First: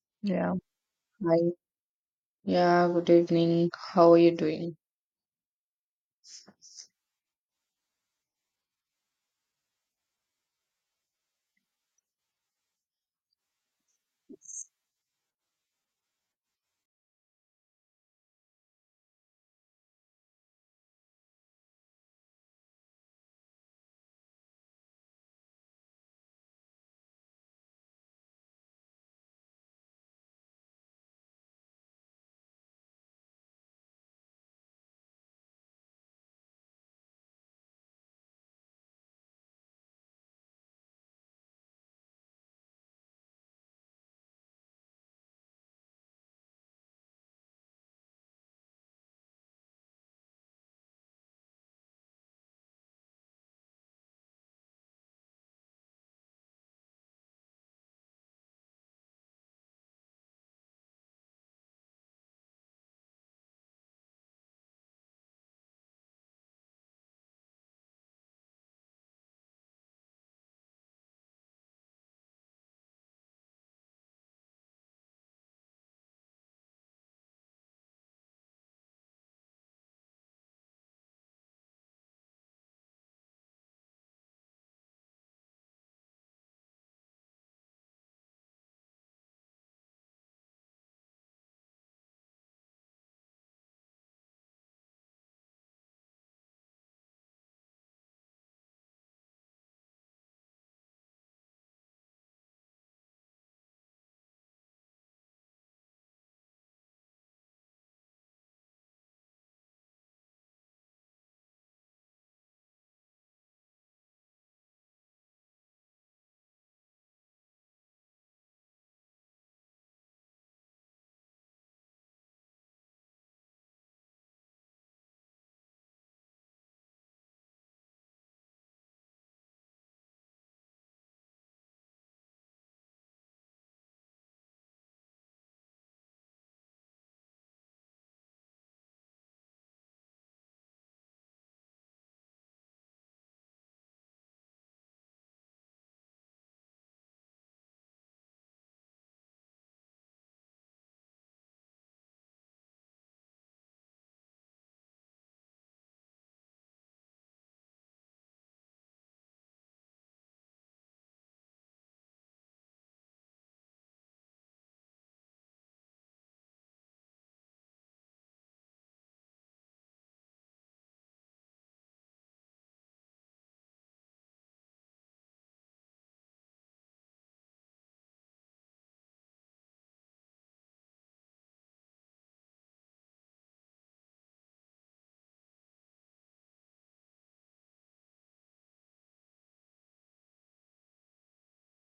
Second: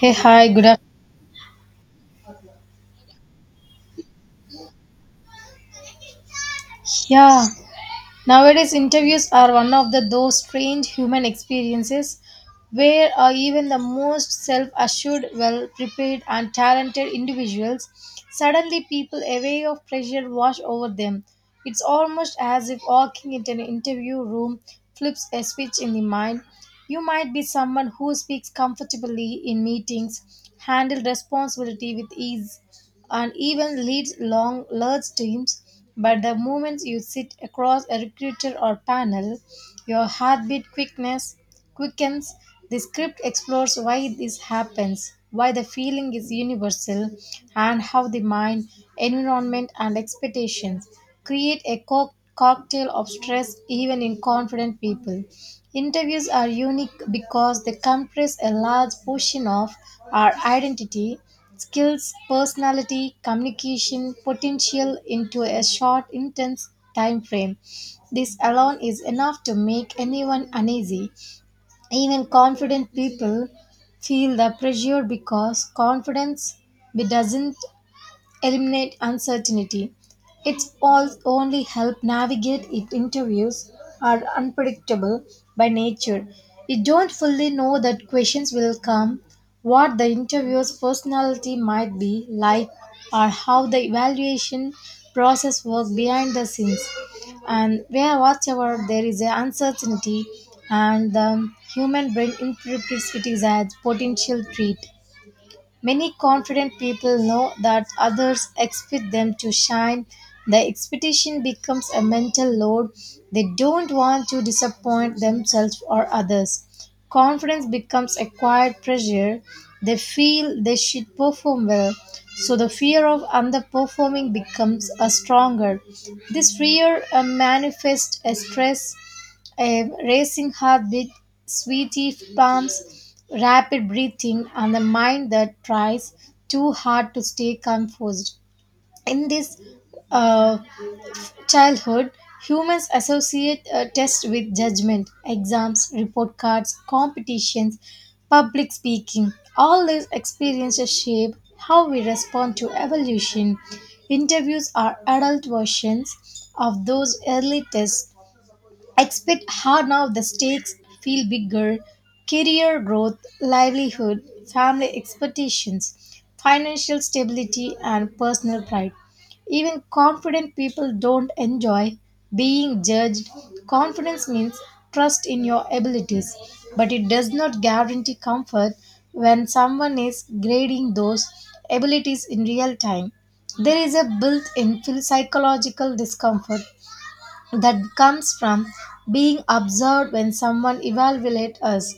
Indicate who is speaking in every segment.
Speaker 1: Hey, hi,
Speaker 2: Yeah,
Speaker 1: good afternoon.
Speaker 2: hi. Yeah, good evening. How are you doing?
Speaker 1: Yeah, nowadays interviews are one of the those strange human experiences where even the most self-assured, well-prepared and talented individuals suddenly people a wave of pressure wash over them. It's almost as if walking into an interview room flips a switch in the mind. You might be someone who speaks comfortably in meetings, handle responsibility with ease, and even leads long large teams, but the moment you sit across a recruiter or panel your heartbeat quickness quickens. The script explores why this happens, why the feeling is universal, and how the mind, environment and expectations create a cocktail of stress even in confident people. Interviews are unique because they compress a large portion of our identity, skills, personality, communication, potential into a short, intense time frame. This alone is enough to make anyone uneasy. Even confident people feel the pressure because confidence doesn't eliminate uncertainty. It's all only help navigate it. Interviews are unpredictable by nature. You don't fully know that questions will come, what the interviewer's personality might be like, or how the evaluation process works behind the scenes. And where whatever there is a uncertainty, and the human brain interprets it as potential treat. Many confident people know that others expect them to shine. The expectation becomes a mental load. They don't want to disappoint themselves or others. Confidence becomes a quiet pressure. They feel they should perform well, so the fear of underperforming becomes a stronger. This fear manifests as stress, a racing heartbeat, sweaty palms, rapid breathing, and a mind that tries too hard to stay composed. In this uh, childhood, humans associate a test with judgment, exams, report cards, competitions, public speaking. All these experiences shape how we respond to evolution. Interviews are adult versions of those early tests. Expect hard now the stakes feel bigger, career growth, livelihood, family expectations, financial stability, and personal pride. Even confident people don't enjoy being judged. Confidence means trust in your abilities, but it does not guarantee comfort. When someone is grading those abilities in real time, there is a built-in psychological discomfort that comes from being observed. When someone evaluates us,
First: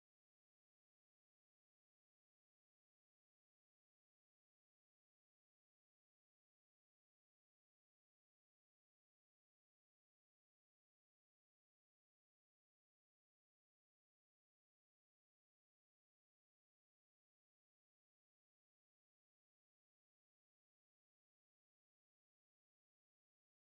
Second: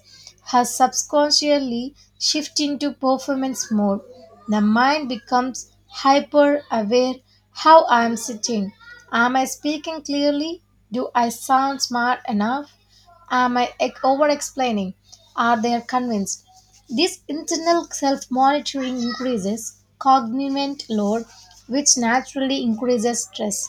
Speaker 1: has subconsciously shifted into performance mode. The mind becomes hyper aware. How I am sitting. Am I speaking clearly? Do I sound smart enough? Am I over explaining? Are they convinced? This internal self monitoring increases cognitive load, which naturally increases stress.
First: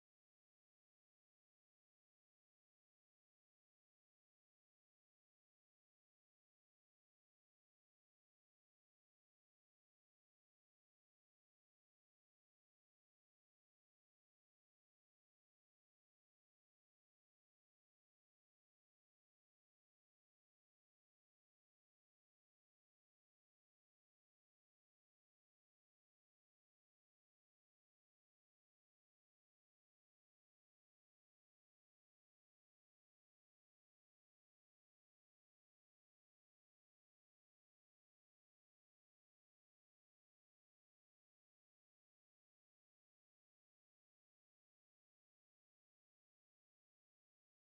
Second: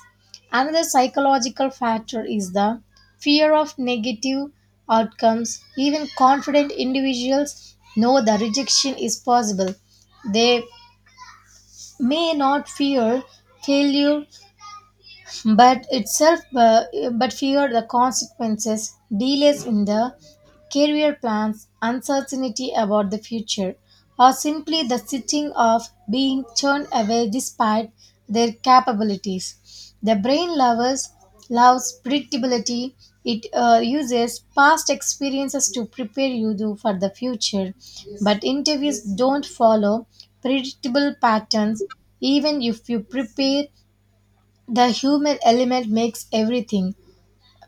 Speaker 1: Another psychological factor is the fear of negative outcomes. Even confident individuals know the rejection is possible. They may not fear failure but itself but fear the consequences, delays in the career plans, uncertainty about the future, or simply the sitting of being turned away despite their capabilities. The brain lovers loves predictability. It uses past experiences to prepare you for the future, but interviews don't follow predictable patterns. Even if you prepare, the human element makes everything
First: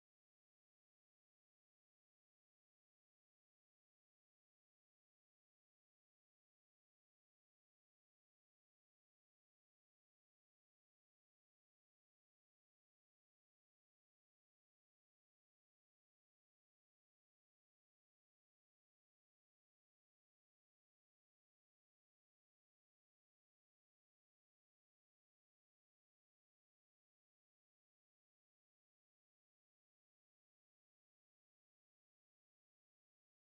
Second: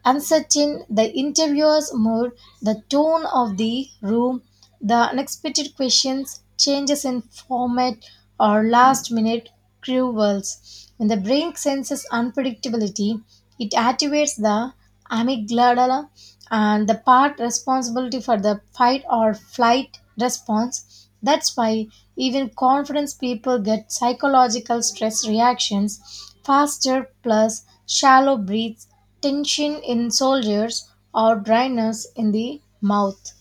Speaker 1: uncertain, the interviewer's mood, the tone of the room, the unexpected questions, changes in format, or last minute curveballs. When the brain senses unpredictability, it activates the amygdala and the part responsibility for the fight or flight response. That's why even confidence people get psychological stress reactions faster, plus shallow breaths, tension in shoulders, or dryness in the mouth.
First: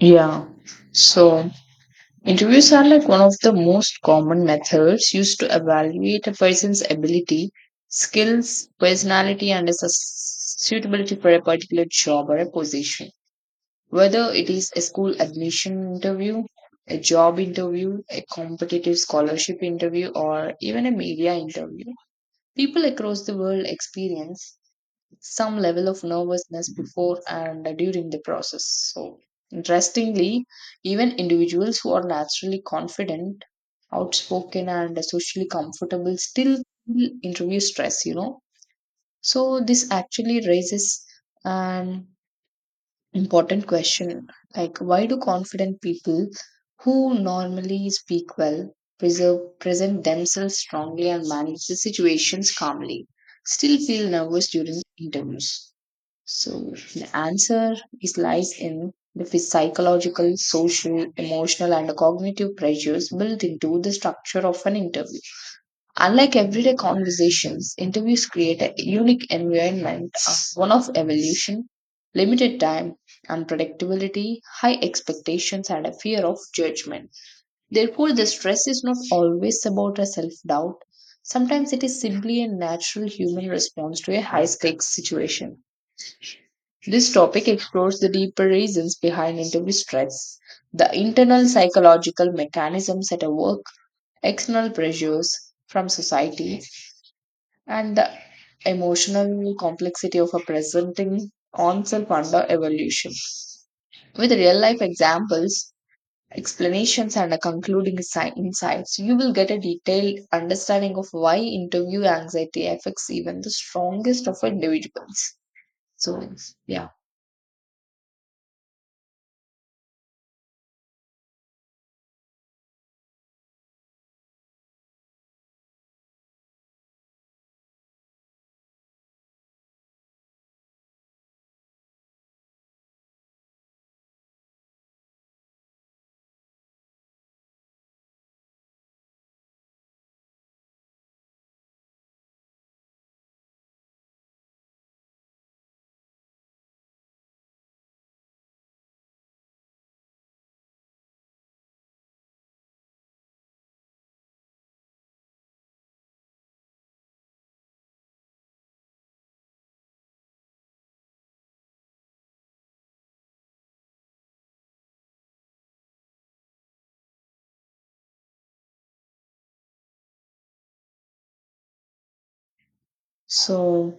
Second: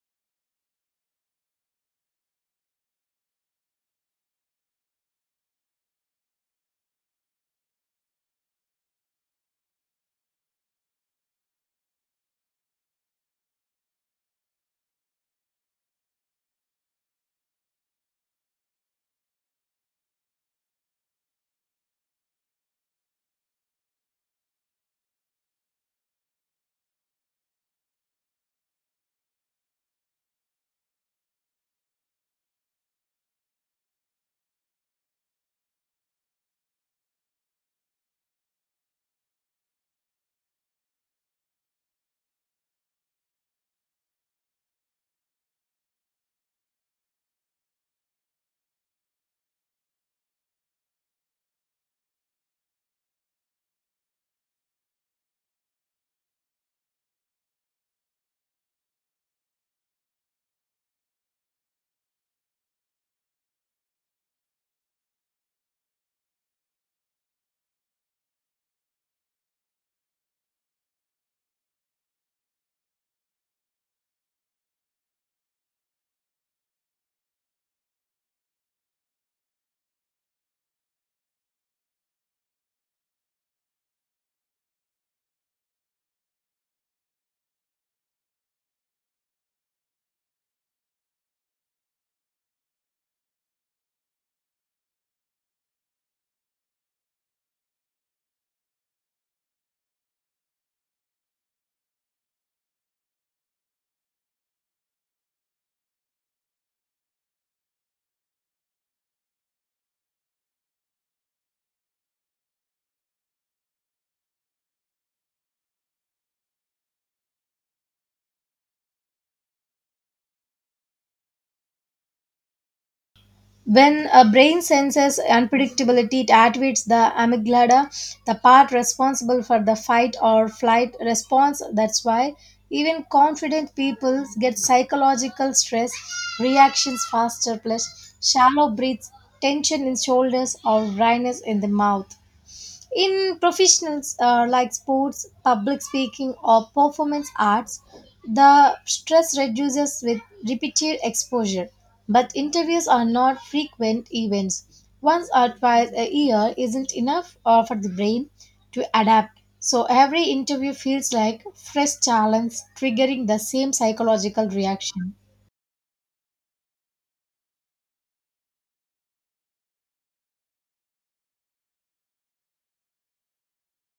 Speaker 2: Yeah, so interviews are like one of the most common methods used to evaluate a person's ability, skills, personality, and is a suitability for a particular job or a position. Whether it is a school admission interview, a job interview, a competitive scholarship interview, or even a media interview, people across the world experience some level of nervousness before and during the process. So, interestingly, even individuals who are naturally confident, outspoken, and socially comfortable still feel interview stress, you know. So, this actually raises an important question like, why do confident people who normally speak well, preserve, present themselves strongly and manage the situations calmly, still feel nervous during interviews? So the answer is lies in the psychological, social, emotional, and cognitive pressures built into the structure of an interview. Unlike everyday conversations, interviews create a unique environment, of one of evolution, limited time, unpredictability, high expectations, and a fear of judgment. Therefore, the stress is not always about a self doubt. Sometimes it is simply a natural human response to a high stakes situation. This topic explores the deeper reasons behind interview stress, the internal psychological mechanisms at work, external pressures from society, and the emotional complexity of a presenting oneself under evolution. With real life examples, explanations, and a concluding insights, you will get a detailed understanding of why interview anxiety affects even the strongest of individuals. So, yeah.
Speaker 1: When a brain senses unpredictability, it activates the amygdala, the part responsible for the fight or flight response. That's why even confident people get psychological stress reactions faster, plus shallow breaths, tension in shoulders, or dryness in the mouth. In professionals like sports, public speaking, or performance arts, the stress reduces with repeated exposure. But interviews are not frequent events. Once or twice a year isn't enough for the brain to adapt. So every interview feels like fresh challenge, triggering the same psychological reaction.
Speaker 2: So,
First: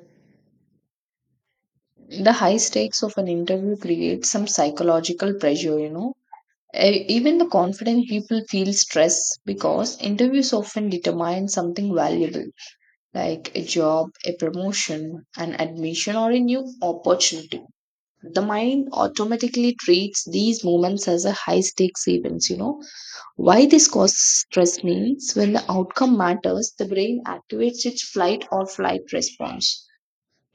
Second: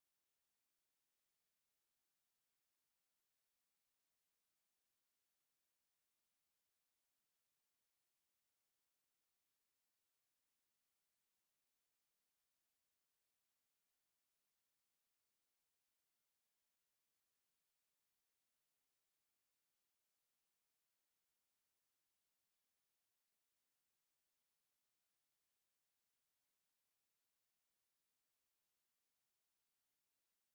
Speaker 2: the high stakes of an interview creates some psychological pressure, you know. Even the confident people feel stress because interviews often determine something valuable like a job, a promotion, an admission, or a new opportunity. The mind automatically treats these moments as a high stakes events, you know. Why this causes stress means when the outcome matters, the brain activates its flight or flight response.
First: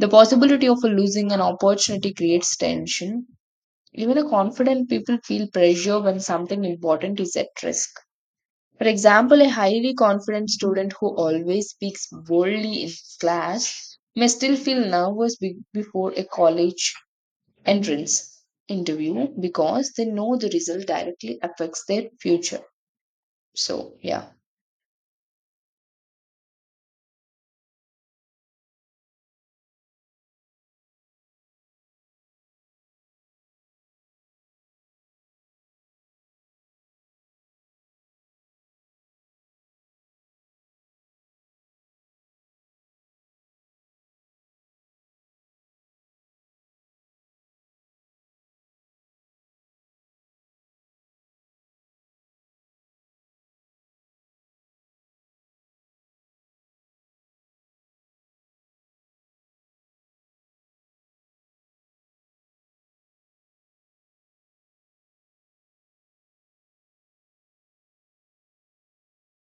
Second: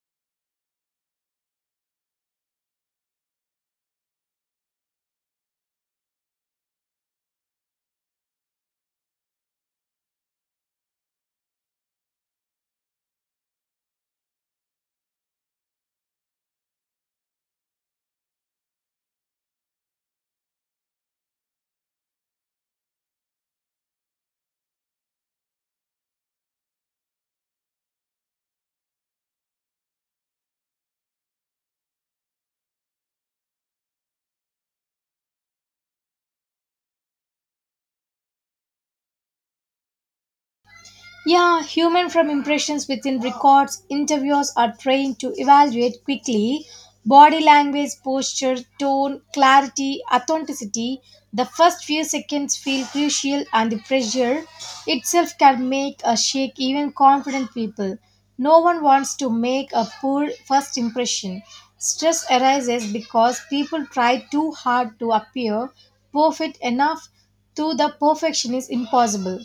Speaker 2: The possibility of losing an opportunity creates tension. Even a confident people feel pressure when something important is at risk. For example, a highly confident student who always speaks boldly in class may still feel nervous before a college entrance interview because they know the result directly affects their future. So, yeah.
Speaker 1: Yeah, human from impressions within records, interviewers are trained to evaluate quickly, body language, posture, tone, clarity, authenticity. The first few seconds feel crucial, and the pressure itself can make a shake even confident people. No one wants to make a poor first impression. Stress arises because people try too hard to appear perfect enough, to the perfection is impossible.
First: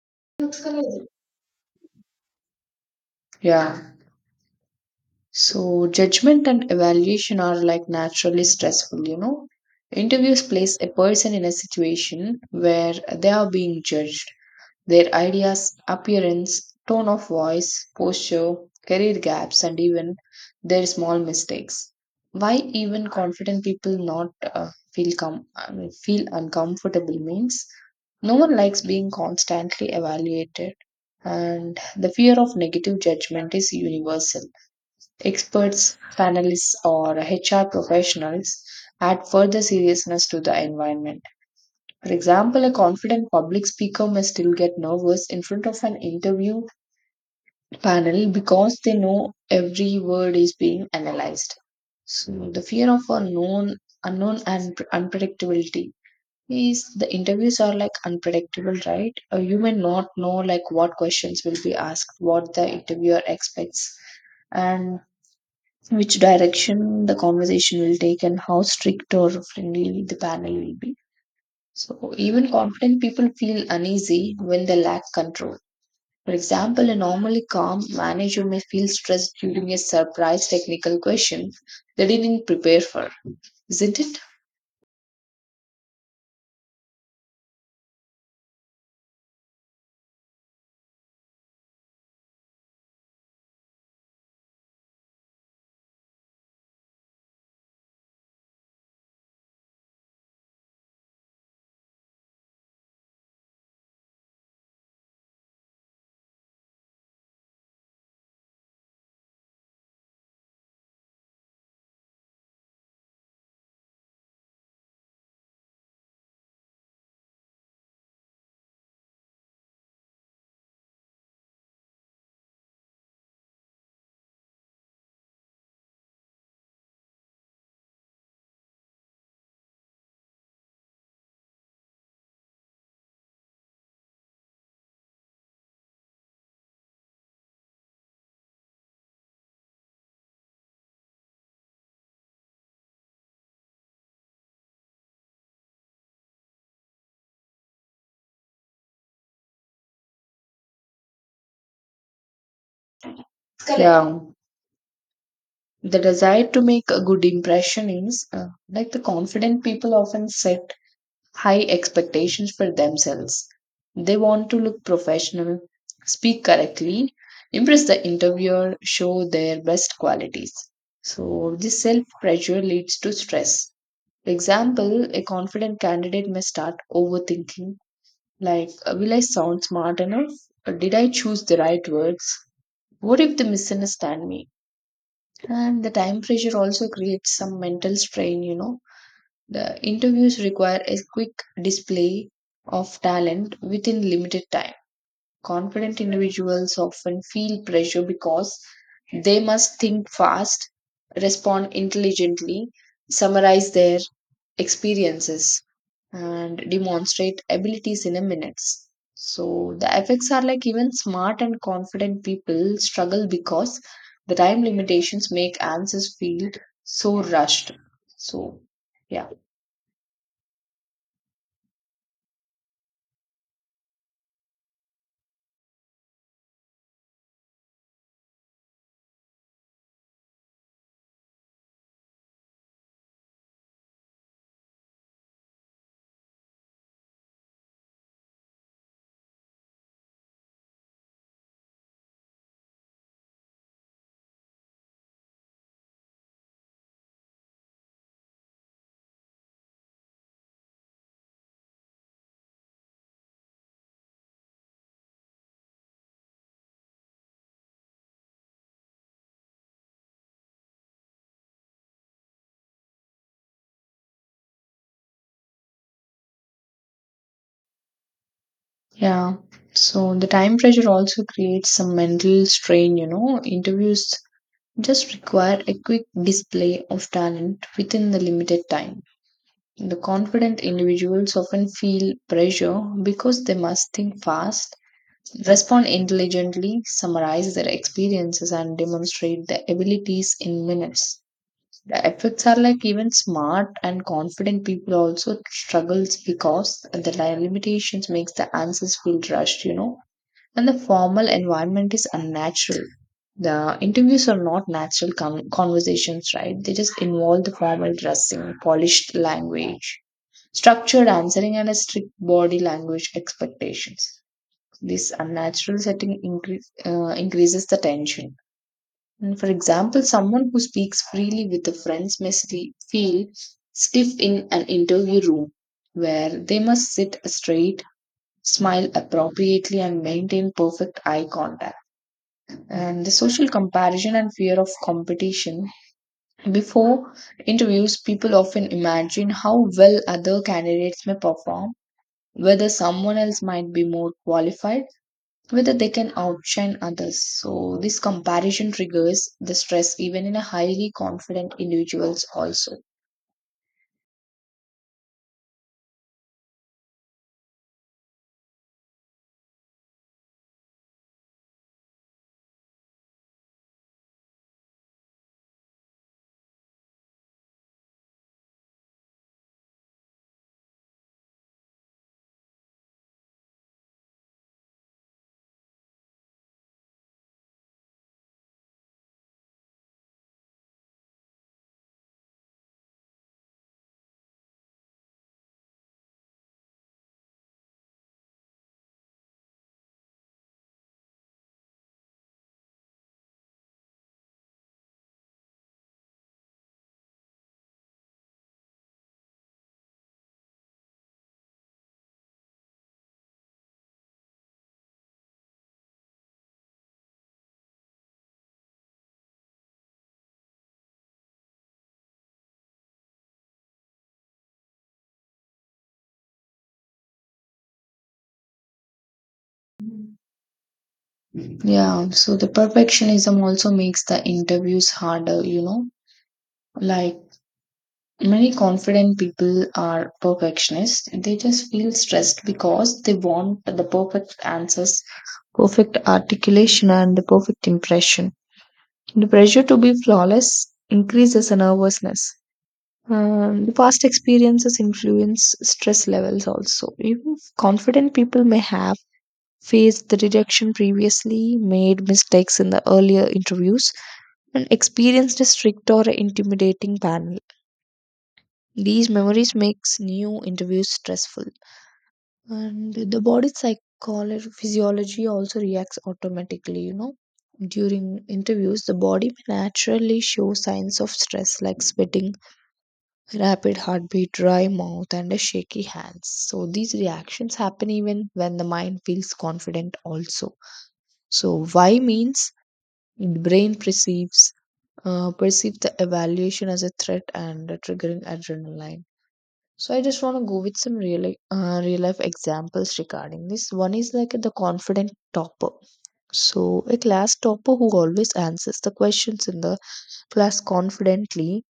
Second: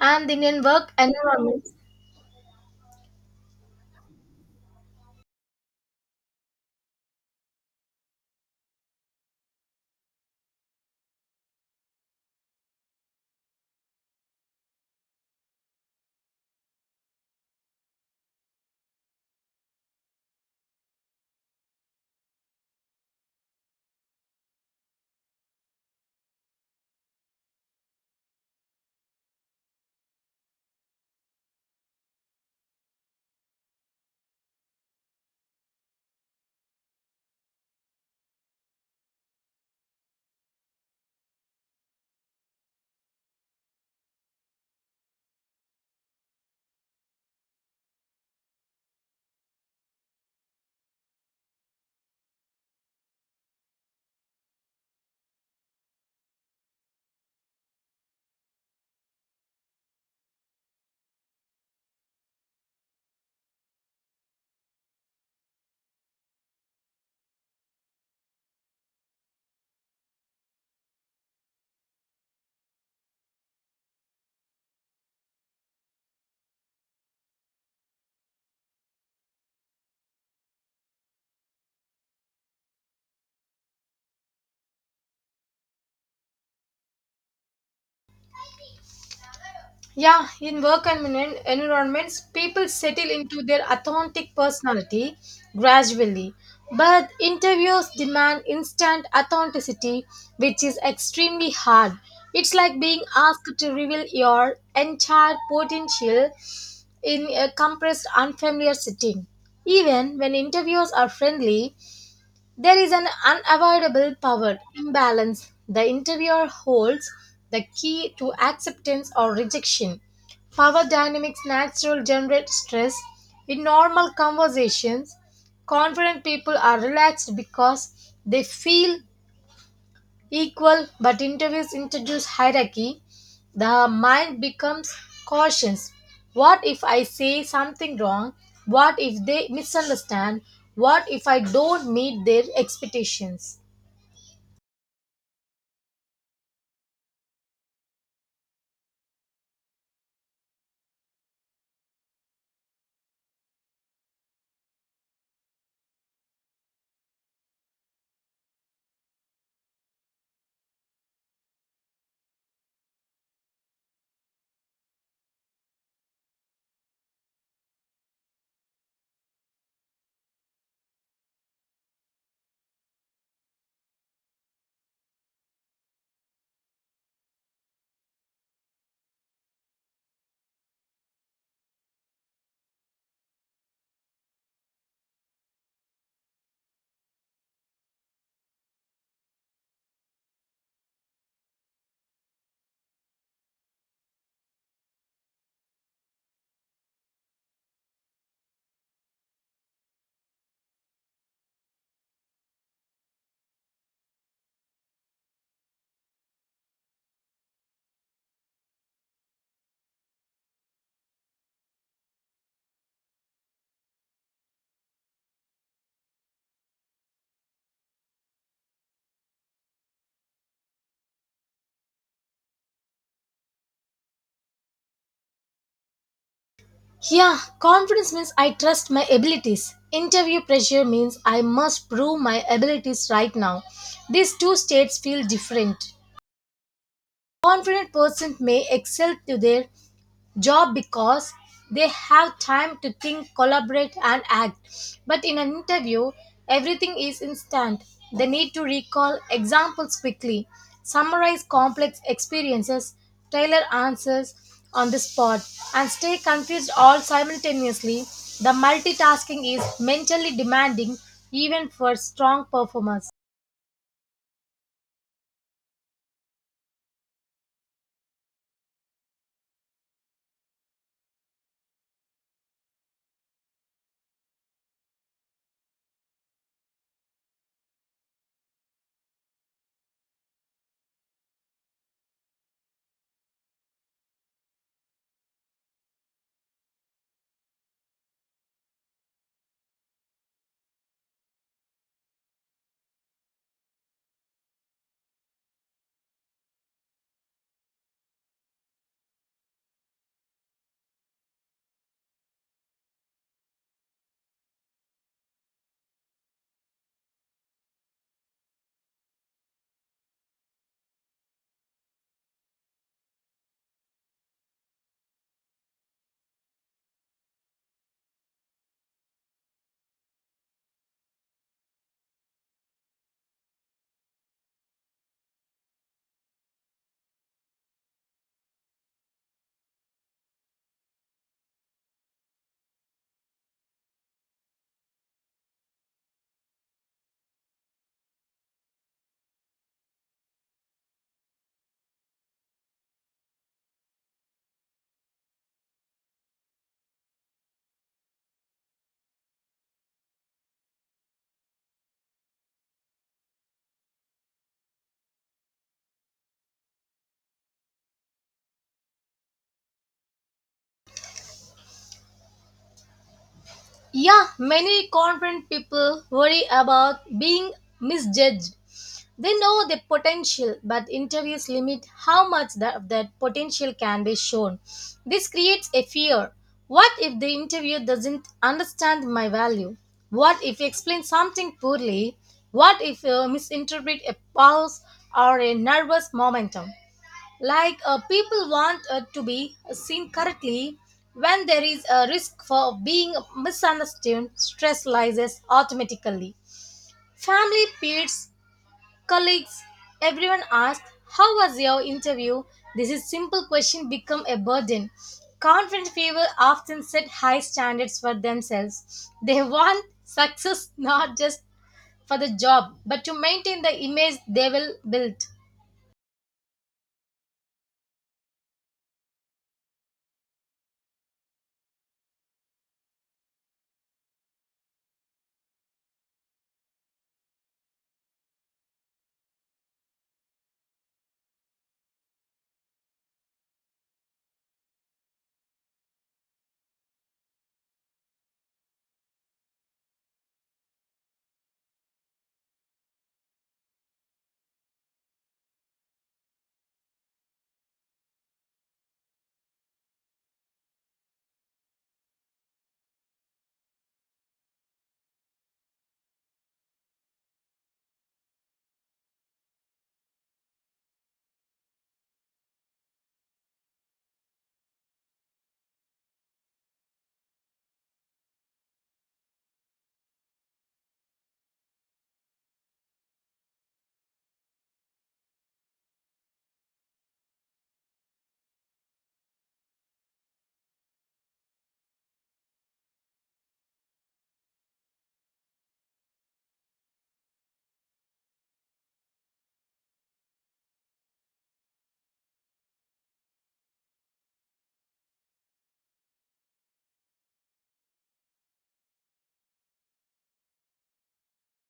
Speaker 1: And in work environments,
Speaker 2: Yeah. So judgment and evaluation are like naturally stressful, you know. Interviews place a person in a situation where they are being judged. Their ideas, appearance, tone of voice, posture, career gaps, and even their small mistakes. Why even confident people not feel uncomfortable means no one likes being constantly evaluated, and the fear of negative judgment is universal. Experts, panelists, or HR professionals add further seriousness to the environment. For example, a confident public speaker may still get nervous in front of an interview panel because they know every word is being analyzed. So, the fear of unknown, unknown and unpredictability, is the interviews are like unpredictable, right? You may not know like what questions will be asked, what the interviewer expects, and which direction the conversation will take and how strict or friendly the panel will be. So, even confident people feel uneasy when they lack control. For example, a normally calm manager may feel stressed during a surprise technical question they didn't prepare for, isn't it?
Speaker 1: yeah, in work and environments, people settle into their authentic personality gradually. But interviews demand instant authenticity, which is extremely hard. It's like being asked to reveal your entire potential in a compressed, unfamiliar setting. Even when interviews are friendly, there is an unavoidable power imbalance. The interviewer holds the key to acceptance or rejection. Power dynamics naturally generate stress. In normal conversations, confident people are relaxed because they feel equal, but interviews introduce hierarchy. The mind becomes cautious. What if I say something wrong? What if they misunderstand? What if I don't meet their expectations?
Speaker 2: Correct. Yeah. The desire to make a good impression is like the confident people often set high expectations for themselves. They want to look professional, speak correctly, impress the interviewer, show their best qualities. So, this self pressure leads to stress. For example, a confident candidate may start overthinking like, will I sound smart enough? Or did I choose the right words? What if they misunderstand me? And the time pressure also creates some mental strain, you know. The interviews require a quick display of talent within limited time. Confident individuals often feel pressure because they must think fast, respond intelligently, summarize their experiences, and demonstrate abilities in a minutes. So the effects are like even smart and confident people struggle because the time limitations make answers feel so rushed. So yeah.
Speaker 1: Yeah, confidence means I trust my abilities. Interview pressure means I must prove my abilities right now. These two states feel different. Confident person may excel to their job because they have time to think, collaborate, and act. But in an interview, everything is instant. They need to recall examples quickly, summarize complex experiences, tailor answers on the spot, and stay confused all simultaneously. The multitasking is mentally demanding even for strong performers.
Speaker 2: Yeah. So the time pressure also creates some mental strain, you know. Interviews just require a quick display of talent within the limited time. The confident individuals often feel pressure because they must think fast, respond intelligently, summarize their experiences, and demonstrate their abilities in minutes. The effects are like even smart and confident people also struggles because the limitations makes the answers feel rushed, you know. And the formal environment is unnatural. The interviews are not natural conversations, right? They just involve the formal dressing, polished language, structured answering, and a strict body language expectations. This unnatural setting increases the tension. And for example, someone who speaks freely with the friends may feel stiff in an interview room where they must sit straight, smile appropriately, and maintain perfect eye contact. And the social comparison and fear of competition. Before interviews, people often imagine how well other candidates may perform, whether someone else might be more qualified, whether they can outshine others. So, this comparison triggers the stress even in a highly confident individuals also.
Speaker 1: Yeah, many confident people worry about being misjudged. They know the potential, but interviews limit how much of that potential can be shown. This creates a fear. What if the interviewer doesn't understand my value? What if he explains something poorly? What if you misinterpret a pause or a nervous momentum? Like people want to be seen correctly. When there is a risk for being misunderstood, stress rises automatically. Family, peers, colleagues, everyone asked, how was your interview? This is simple question become a burden. Confident people often set high standards for themselves. They want success not just for the job, but to maintain the image they will build.
Speaker 2: Yeah, so the perfectionism also makes the interviews harder, you know. Like, many confident people are perfectionists. They just feel stressed because they want the perfect answers, perfect articulation, and the perfect impression. The pressure to be flawless increases the nervousness. The past experiences influence stress levels also. Even confident people may have faced the rejection previously, made mistakes in the earlier interviews, and experienced a strict or intimidating panel. These memories makes new interviews stressful, and the body psychology physiology also reacts automatically. You know, during interviews, the body may naturally show signs of stress like sweating, rapid heartbeat, dry mouth, and a shaky hands. So these reactions happen even when the mind feels confident. Also, so why means the brain perceives the evaluation as a threat and triggering adrenaline. So I just want to go with some real life examples regarding this. One is like the confident topper. So a class topper who always answers the questions in the class confidently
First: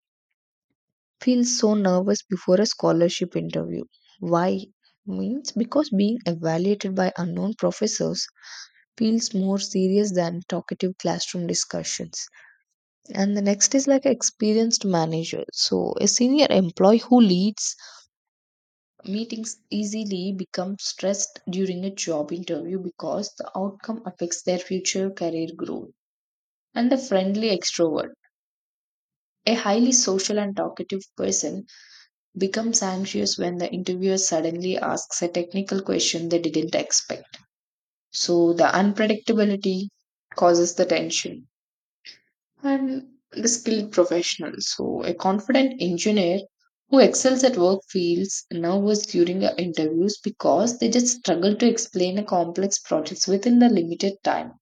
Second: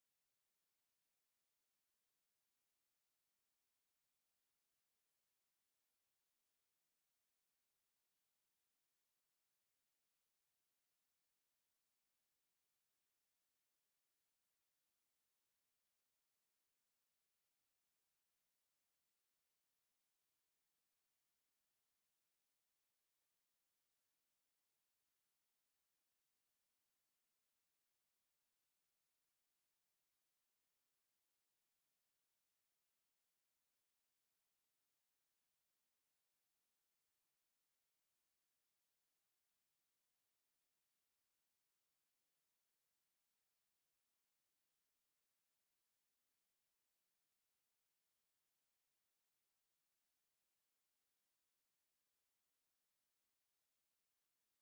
Speaker 2: feels so nervous before a scholarship interview. Why? Means because being evaluated by unknown professors feels more serious than talkative classroom discussions. And the next is like experienced manager. So a senior employee who leads meetings easily become stressed during a job interview because the outcome affects their future career growth. And the friendly extrovert, a highly social and talkative person, becomes anxious when the interviewer suddenly asks a technical question they didn't expect. So the unpredictability causes the tension and the skilled professional. So, a confident engineer who excels at work feels nervous during the interviews because they just struggle to explain a complex projects within the limited time.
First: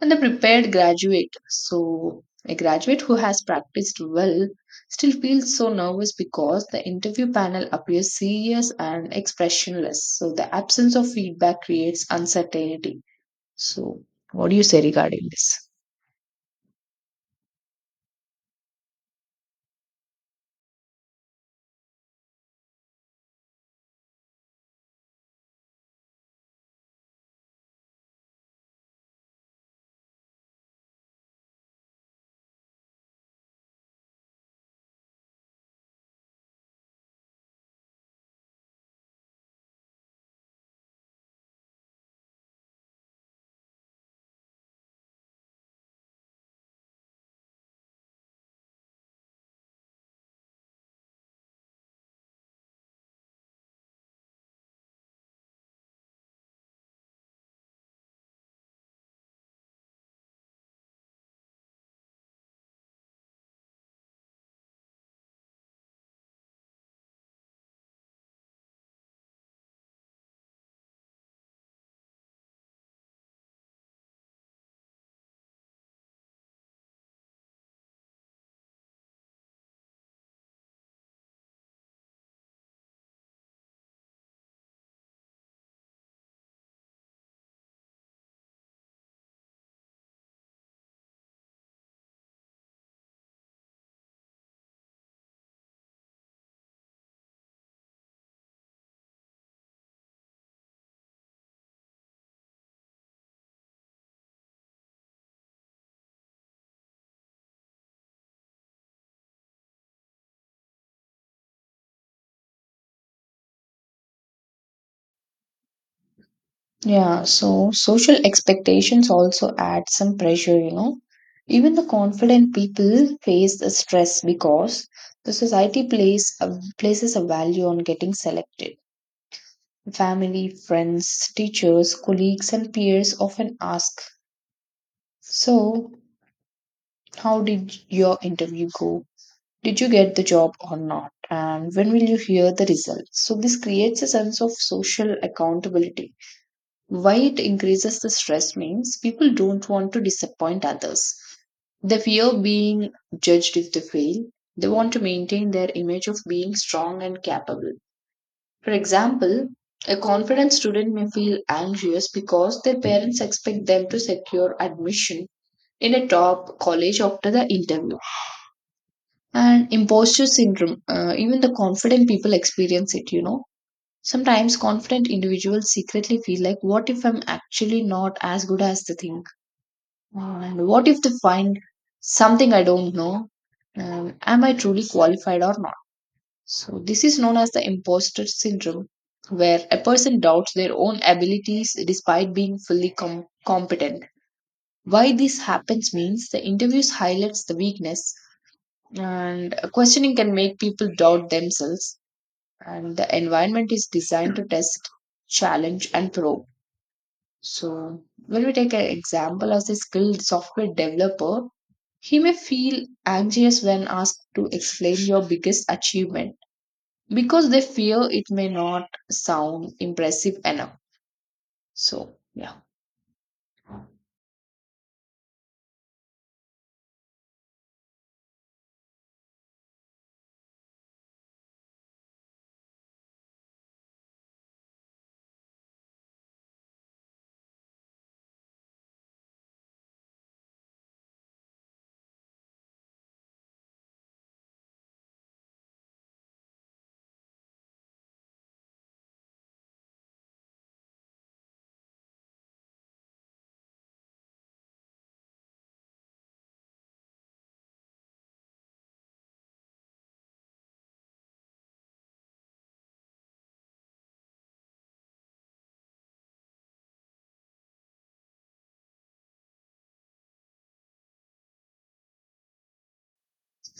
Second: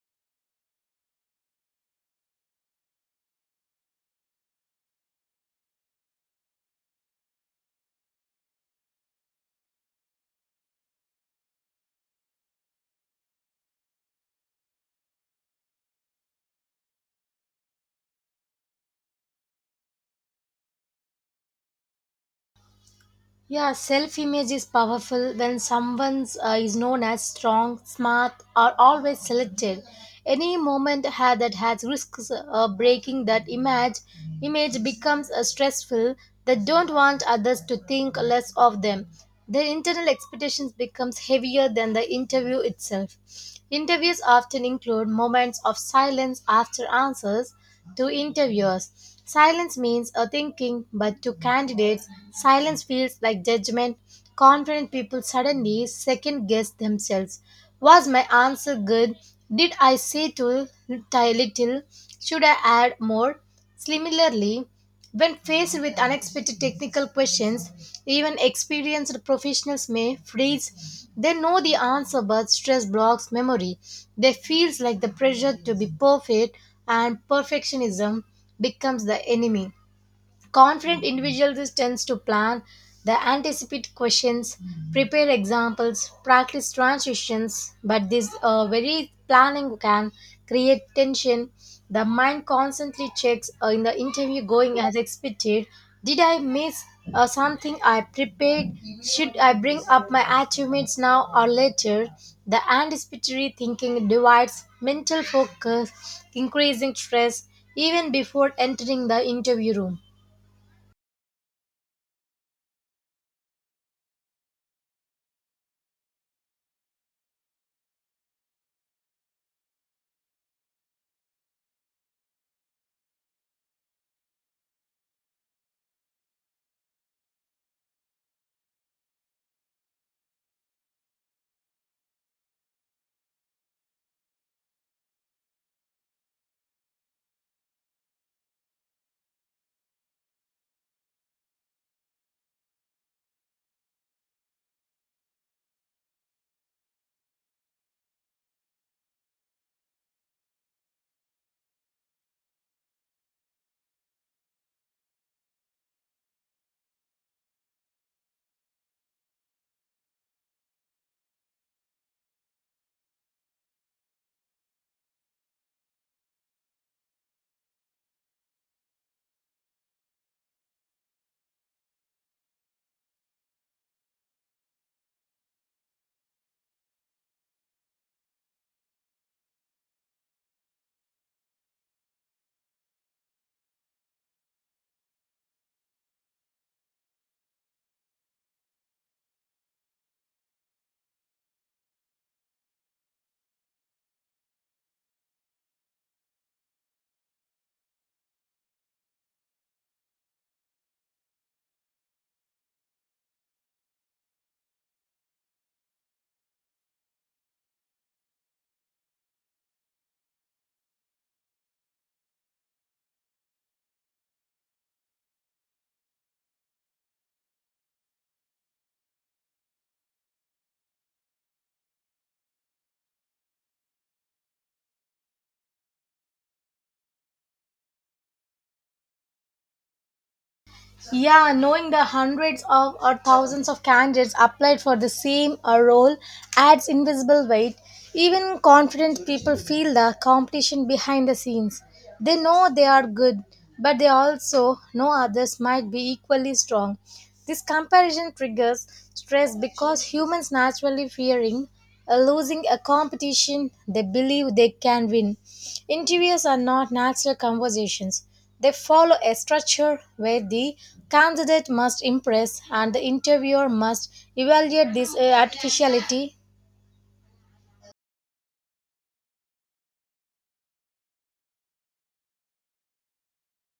Speaker 2: And the prepared graduate, so a graduate who has practiced well still feels so nervous because the interview panel appears serious and expressionless. So the absence of feedback creates uncertainty. So, what do you say regarding this?
Speaker 1: Yeah, self image is powerful when someone is known as strong, smart, or always selected. Any moment that has risks of breaking that image, image becomes stressful. They don't want others to think less of them. Their internal expectations becomes heavier than the interview itself. Interviews often include moments of silence after answers to interviewers. Silence means a thinking, but to candidates, silence feels like judgment. Confident people suddenly second guess themselves. Was my answer good? Did I say too little? Should I add more? Similarly, when faced with unexpected technical questions, even experienced professionals may freeze. They know the answer, but stress blocks memory. They feels like the pressure to be perfect, and perfectionism becomes the enemy. Confident individuals tends to plan, they anticipate questions, prepare examples, practice transitions, but this very planning can create tension. The mind constantly checks in the interview going as expected. Did I miss something I prepared? Should I bring up my achievements now or later? The anticipatory thinking divides mental focus, increasing stress even before entering the interview room.
Speaker 2: Yeah, so social expectations also add some pressure, you know. Even the confident people face the stress because the society places a value on getting selected. Family, friends, teachers, colleagues, and peers often ask, so, how did your interview go? Did you get the job or not? And when will you hear the results? So, this creates a sense of social accountability. Why it increases the stress means people don't want to disappoint others. They fear being judged if they fail. They want to maintain their image of being strong and capable. For example, a confident student may feel anxious because their parents expect them to secure admission in a top college after the interview. And imposter syndrome, even the confident people experience it, you know. Sometimes confident individuals secretly feel like, what if I'm actually not as good as they think? And what if they find something I don't know? Am I truly qualified or not? So, this is known as the imposter syndrome, where a person doubts their own abilities despite being fully competent. Why this happens means the interviews highlights the weakness, and questioning can make people doubt themselves, and the environment is designed to test, challenge, and probe. So, when we take an example as a skilled software developer, he may feel anxious when asked to explain your biggest achievement because they fear it may not sound impressive enough. So, yeah.
Speaker 1: Yeah, knowing the hundreds of or thousands of candidates applied for the same role adds invisible weight. Even confident people feel the competition behind the scenes. They know they are good, but they also know others might be equally strong. This comparison triggers stress because humans naturally fearing losing a competition they believe they can win. Interviews are not natural conversations. They follow a structure where the candidate must impress and the interviewer must evaluate this artificiality.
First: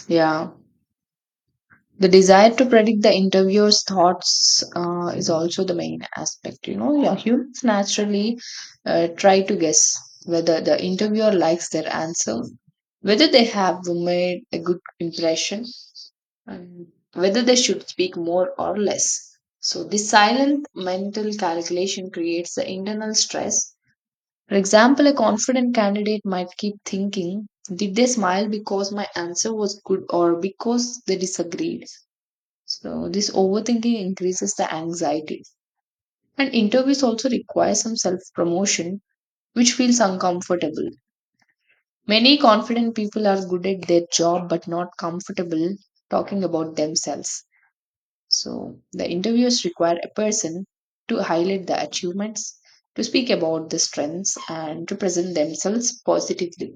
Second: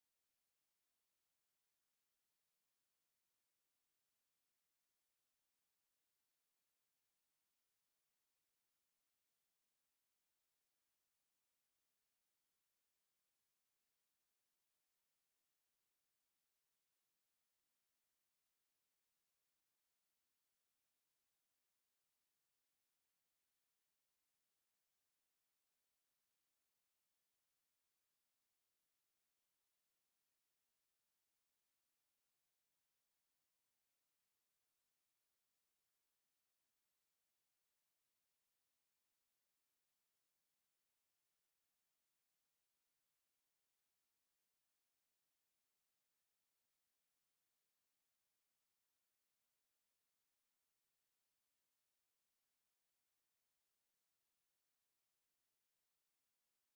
Speaker 2: Yeah. The desire to predict the interviewer's thoughts is also the main aspect. You know, yeah, humans naturally try to guess whether the interviewer likes their answer, whether they have made a good impression, and whether they should speak more or less. So, this silent mental calculation creates the internal stress. For example, a confident candidate might keep thinking, did they smile because my answer was good or because they disagreed? So, this overthinking increases the anxiety. And interviews also require some self promotion, which feels uncomfortable. Many confident people are good at their job but not comfortable talking about themselves. So the interviews require a person to highlight the achievements, to speak about the strengths, and to present themselves positively.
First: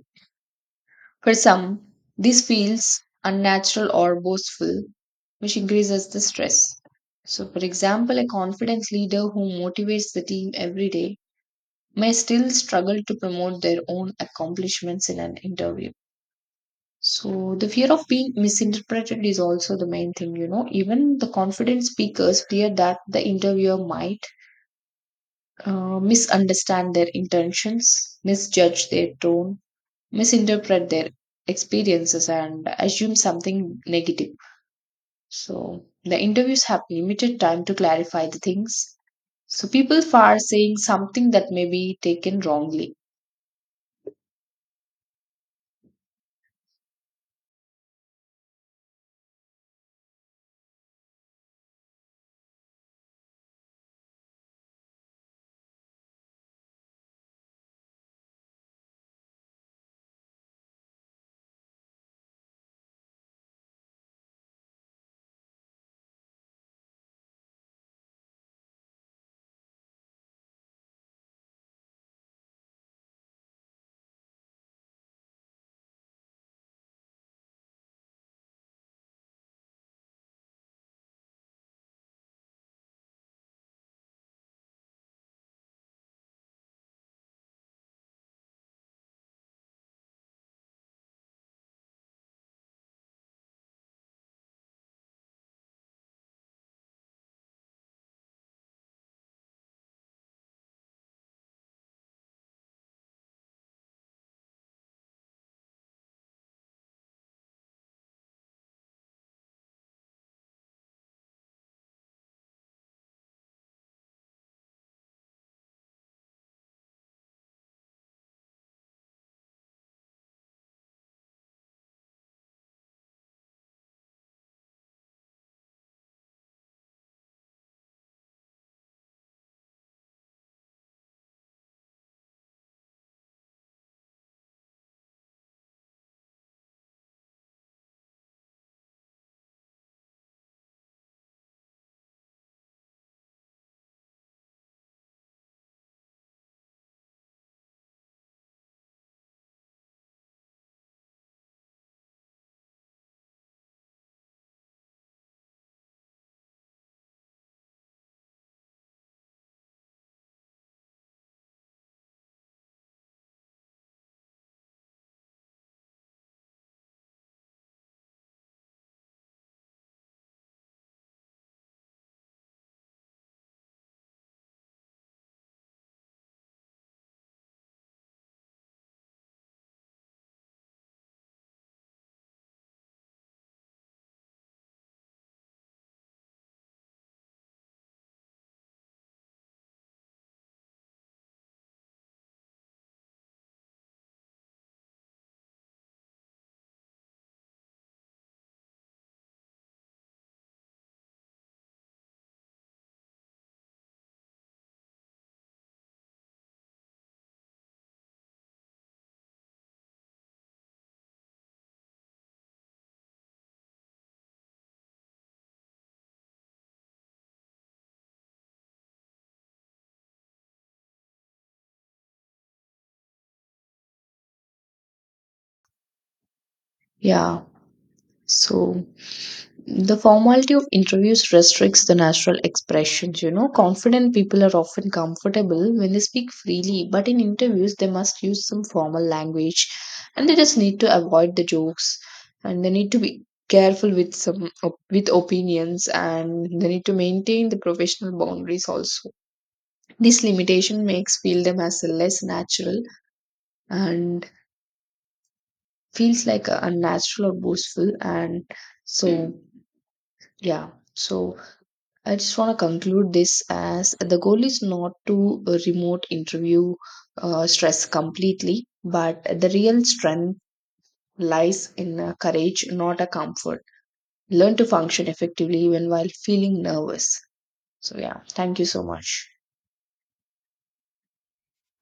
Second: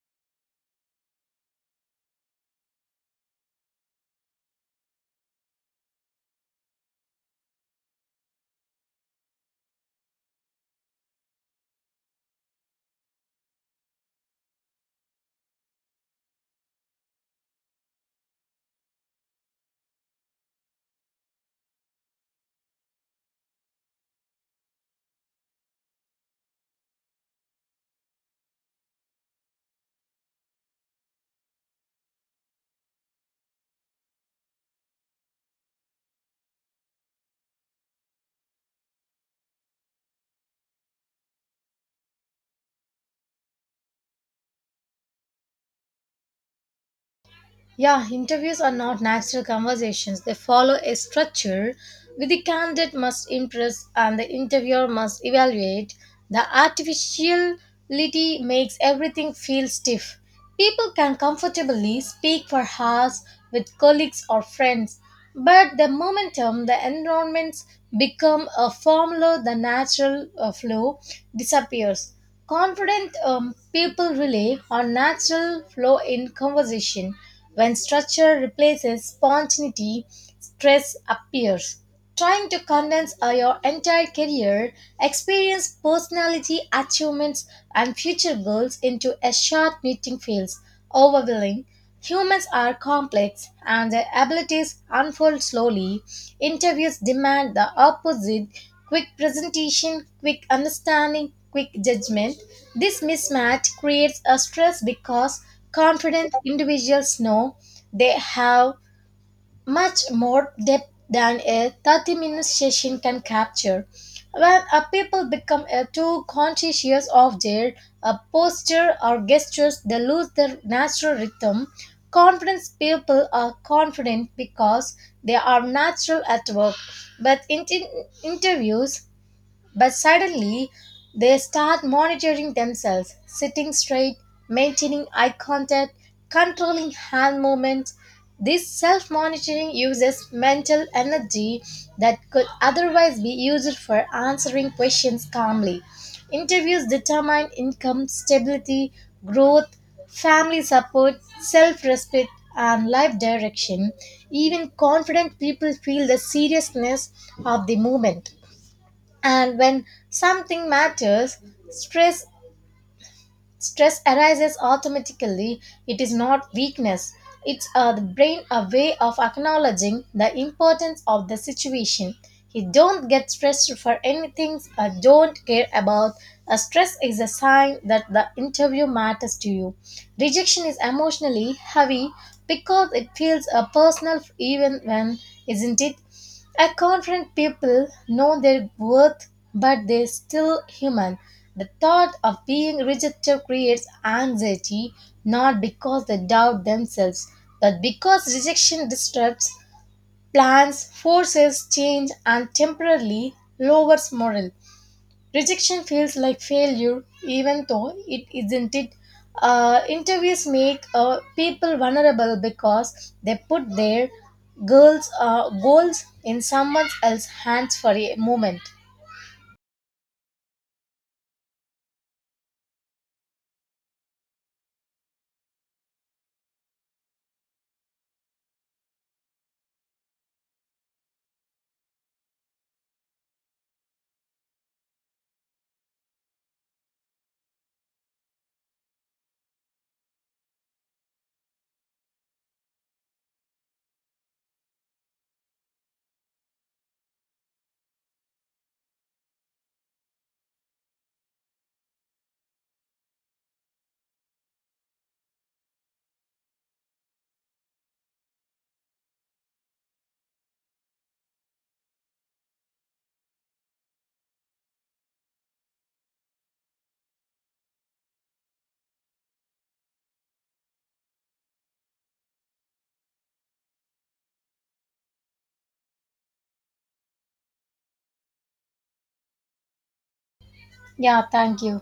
Speaker 2: For some, this feels unnatural or boastful, which increases the stress. So, for example, a confidence leader who motivates the team every day may still struggle to promote their own accomplishments in an interview. So the fear of being misinterpreted is also the main thing, you know. Even the confident speakers fear that the interviewer might misunderstand their intentions, misjudge their tone, misinterpret their experiences, and assume something negative. So the interviews have limited time to clarify the things. So people are saying something that may be taken wrongly.
Speaker 1: Yeah, interviews are not natural conversations. They follow a structure where the candidate must impress and the interviewer must evaluate. The artificiality makes everything feel stiff. People can comfortably speak for hours with colleagues or friends, but the momentum, the environments become a formula, the natural flow disappears. Confident people rely on natural flow in conversation. When structure replaces spontaneity, stress appears. Trying to condense your entire career, experience, personality, achievements, and future goals into a short meeting feels overwhelming. Humans are complex and their abilities unfold slowly. Interviews demand the opposite, quick presentation, quick understanding, quick judgment. This mismatch creates a stress because confident individuals know they have much more depth than a 30-minute minute session can capture. When people become too conscious of their posture or gestures, they lose their natural rhythm. Confidence people are confident because they are natural at work, but in interviews but suddenly, they start monitoring themselves, sitting straight, maintaining eye contact, controlling hand movements. This self monitoring uses mental energy that could otherwise be used for answering questions calmly. Interviews determine income, stability, growth, family support, self respect, and life direction. Even confident people feel the seriousness of the moment. And when something matters, stress stress arises automatically. It is not weakness. It's the brain a way of acknowledging the importance of the situation. You don't get stressed for anything I don't care about. A stress is a sign that the interview matters to you. Rejection is emotionally heavy because it feels a personal even when isn't it? I confront people know their worth, but they're still human. The thought of being rejected creates anxiety, not because they doubt themselves, but because rejection disrupts plans, forces change, and temporarily lowers morale. Rejection feels like failure, even though it isn't it. Interviews make people vulnerable because they put their girls' goals in someone else's hands for a moment.
Speaker 2: Yeah. So the formality of interviews restricts the natural expressions. You know, confident people are often comfortable when they speak freely, but in interviews, they must use some formal language and they just need to avoid the jokes and they need to be careful with some with opinions and they need to maintain the professional boundaries also. This limitation makes feel them as less natural and feels like a unnatural or boastful. And so yeah, so I just want to conclude this as the goal is not to remote interview stress completely, but the real strength lies in courage, not a comfort. Learn to function effectively even while feeling nervous. So, yeah, thank you so much.
Speaker 1: Yeah, thank you.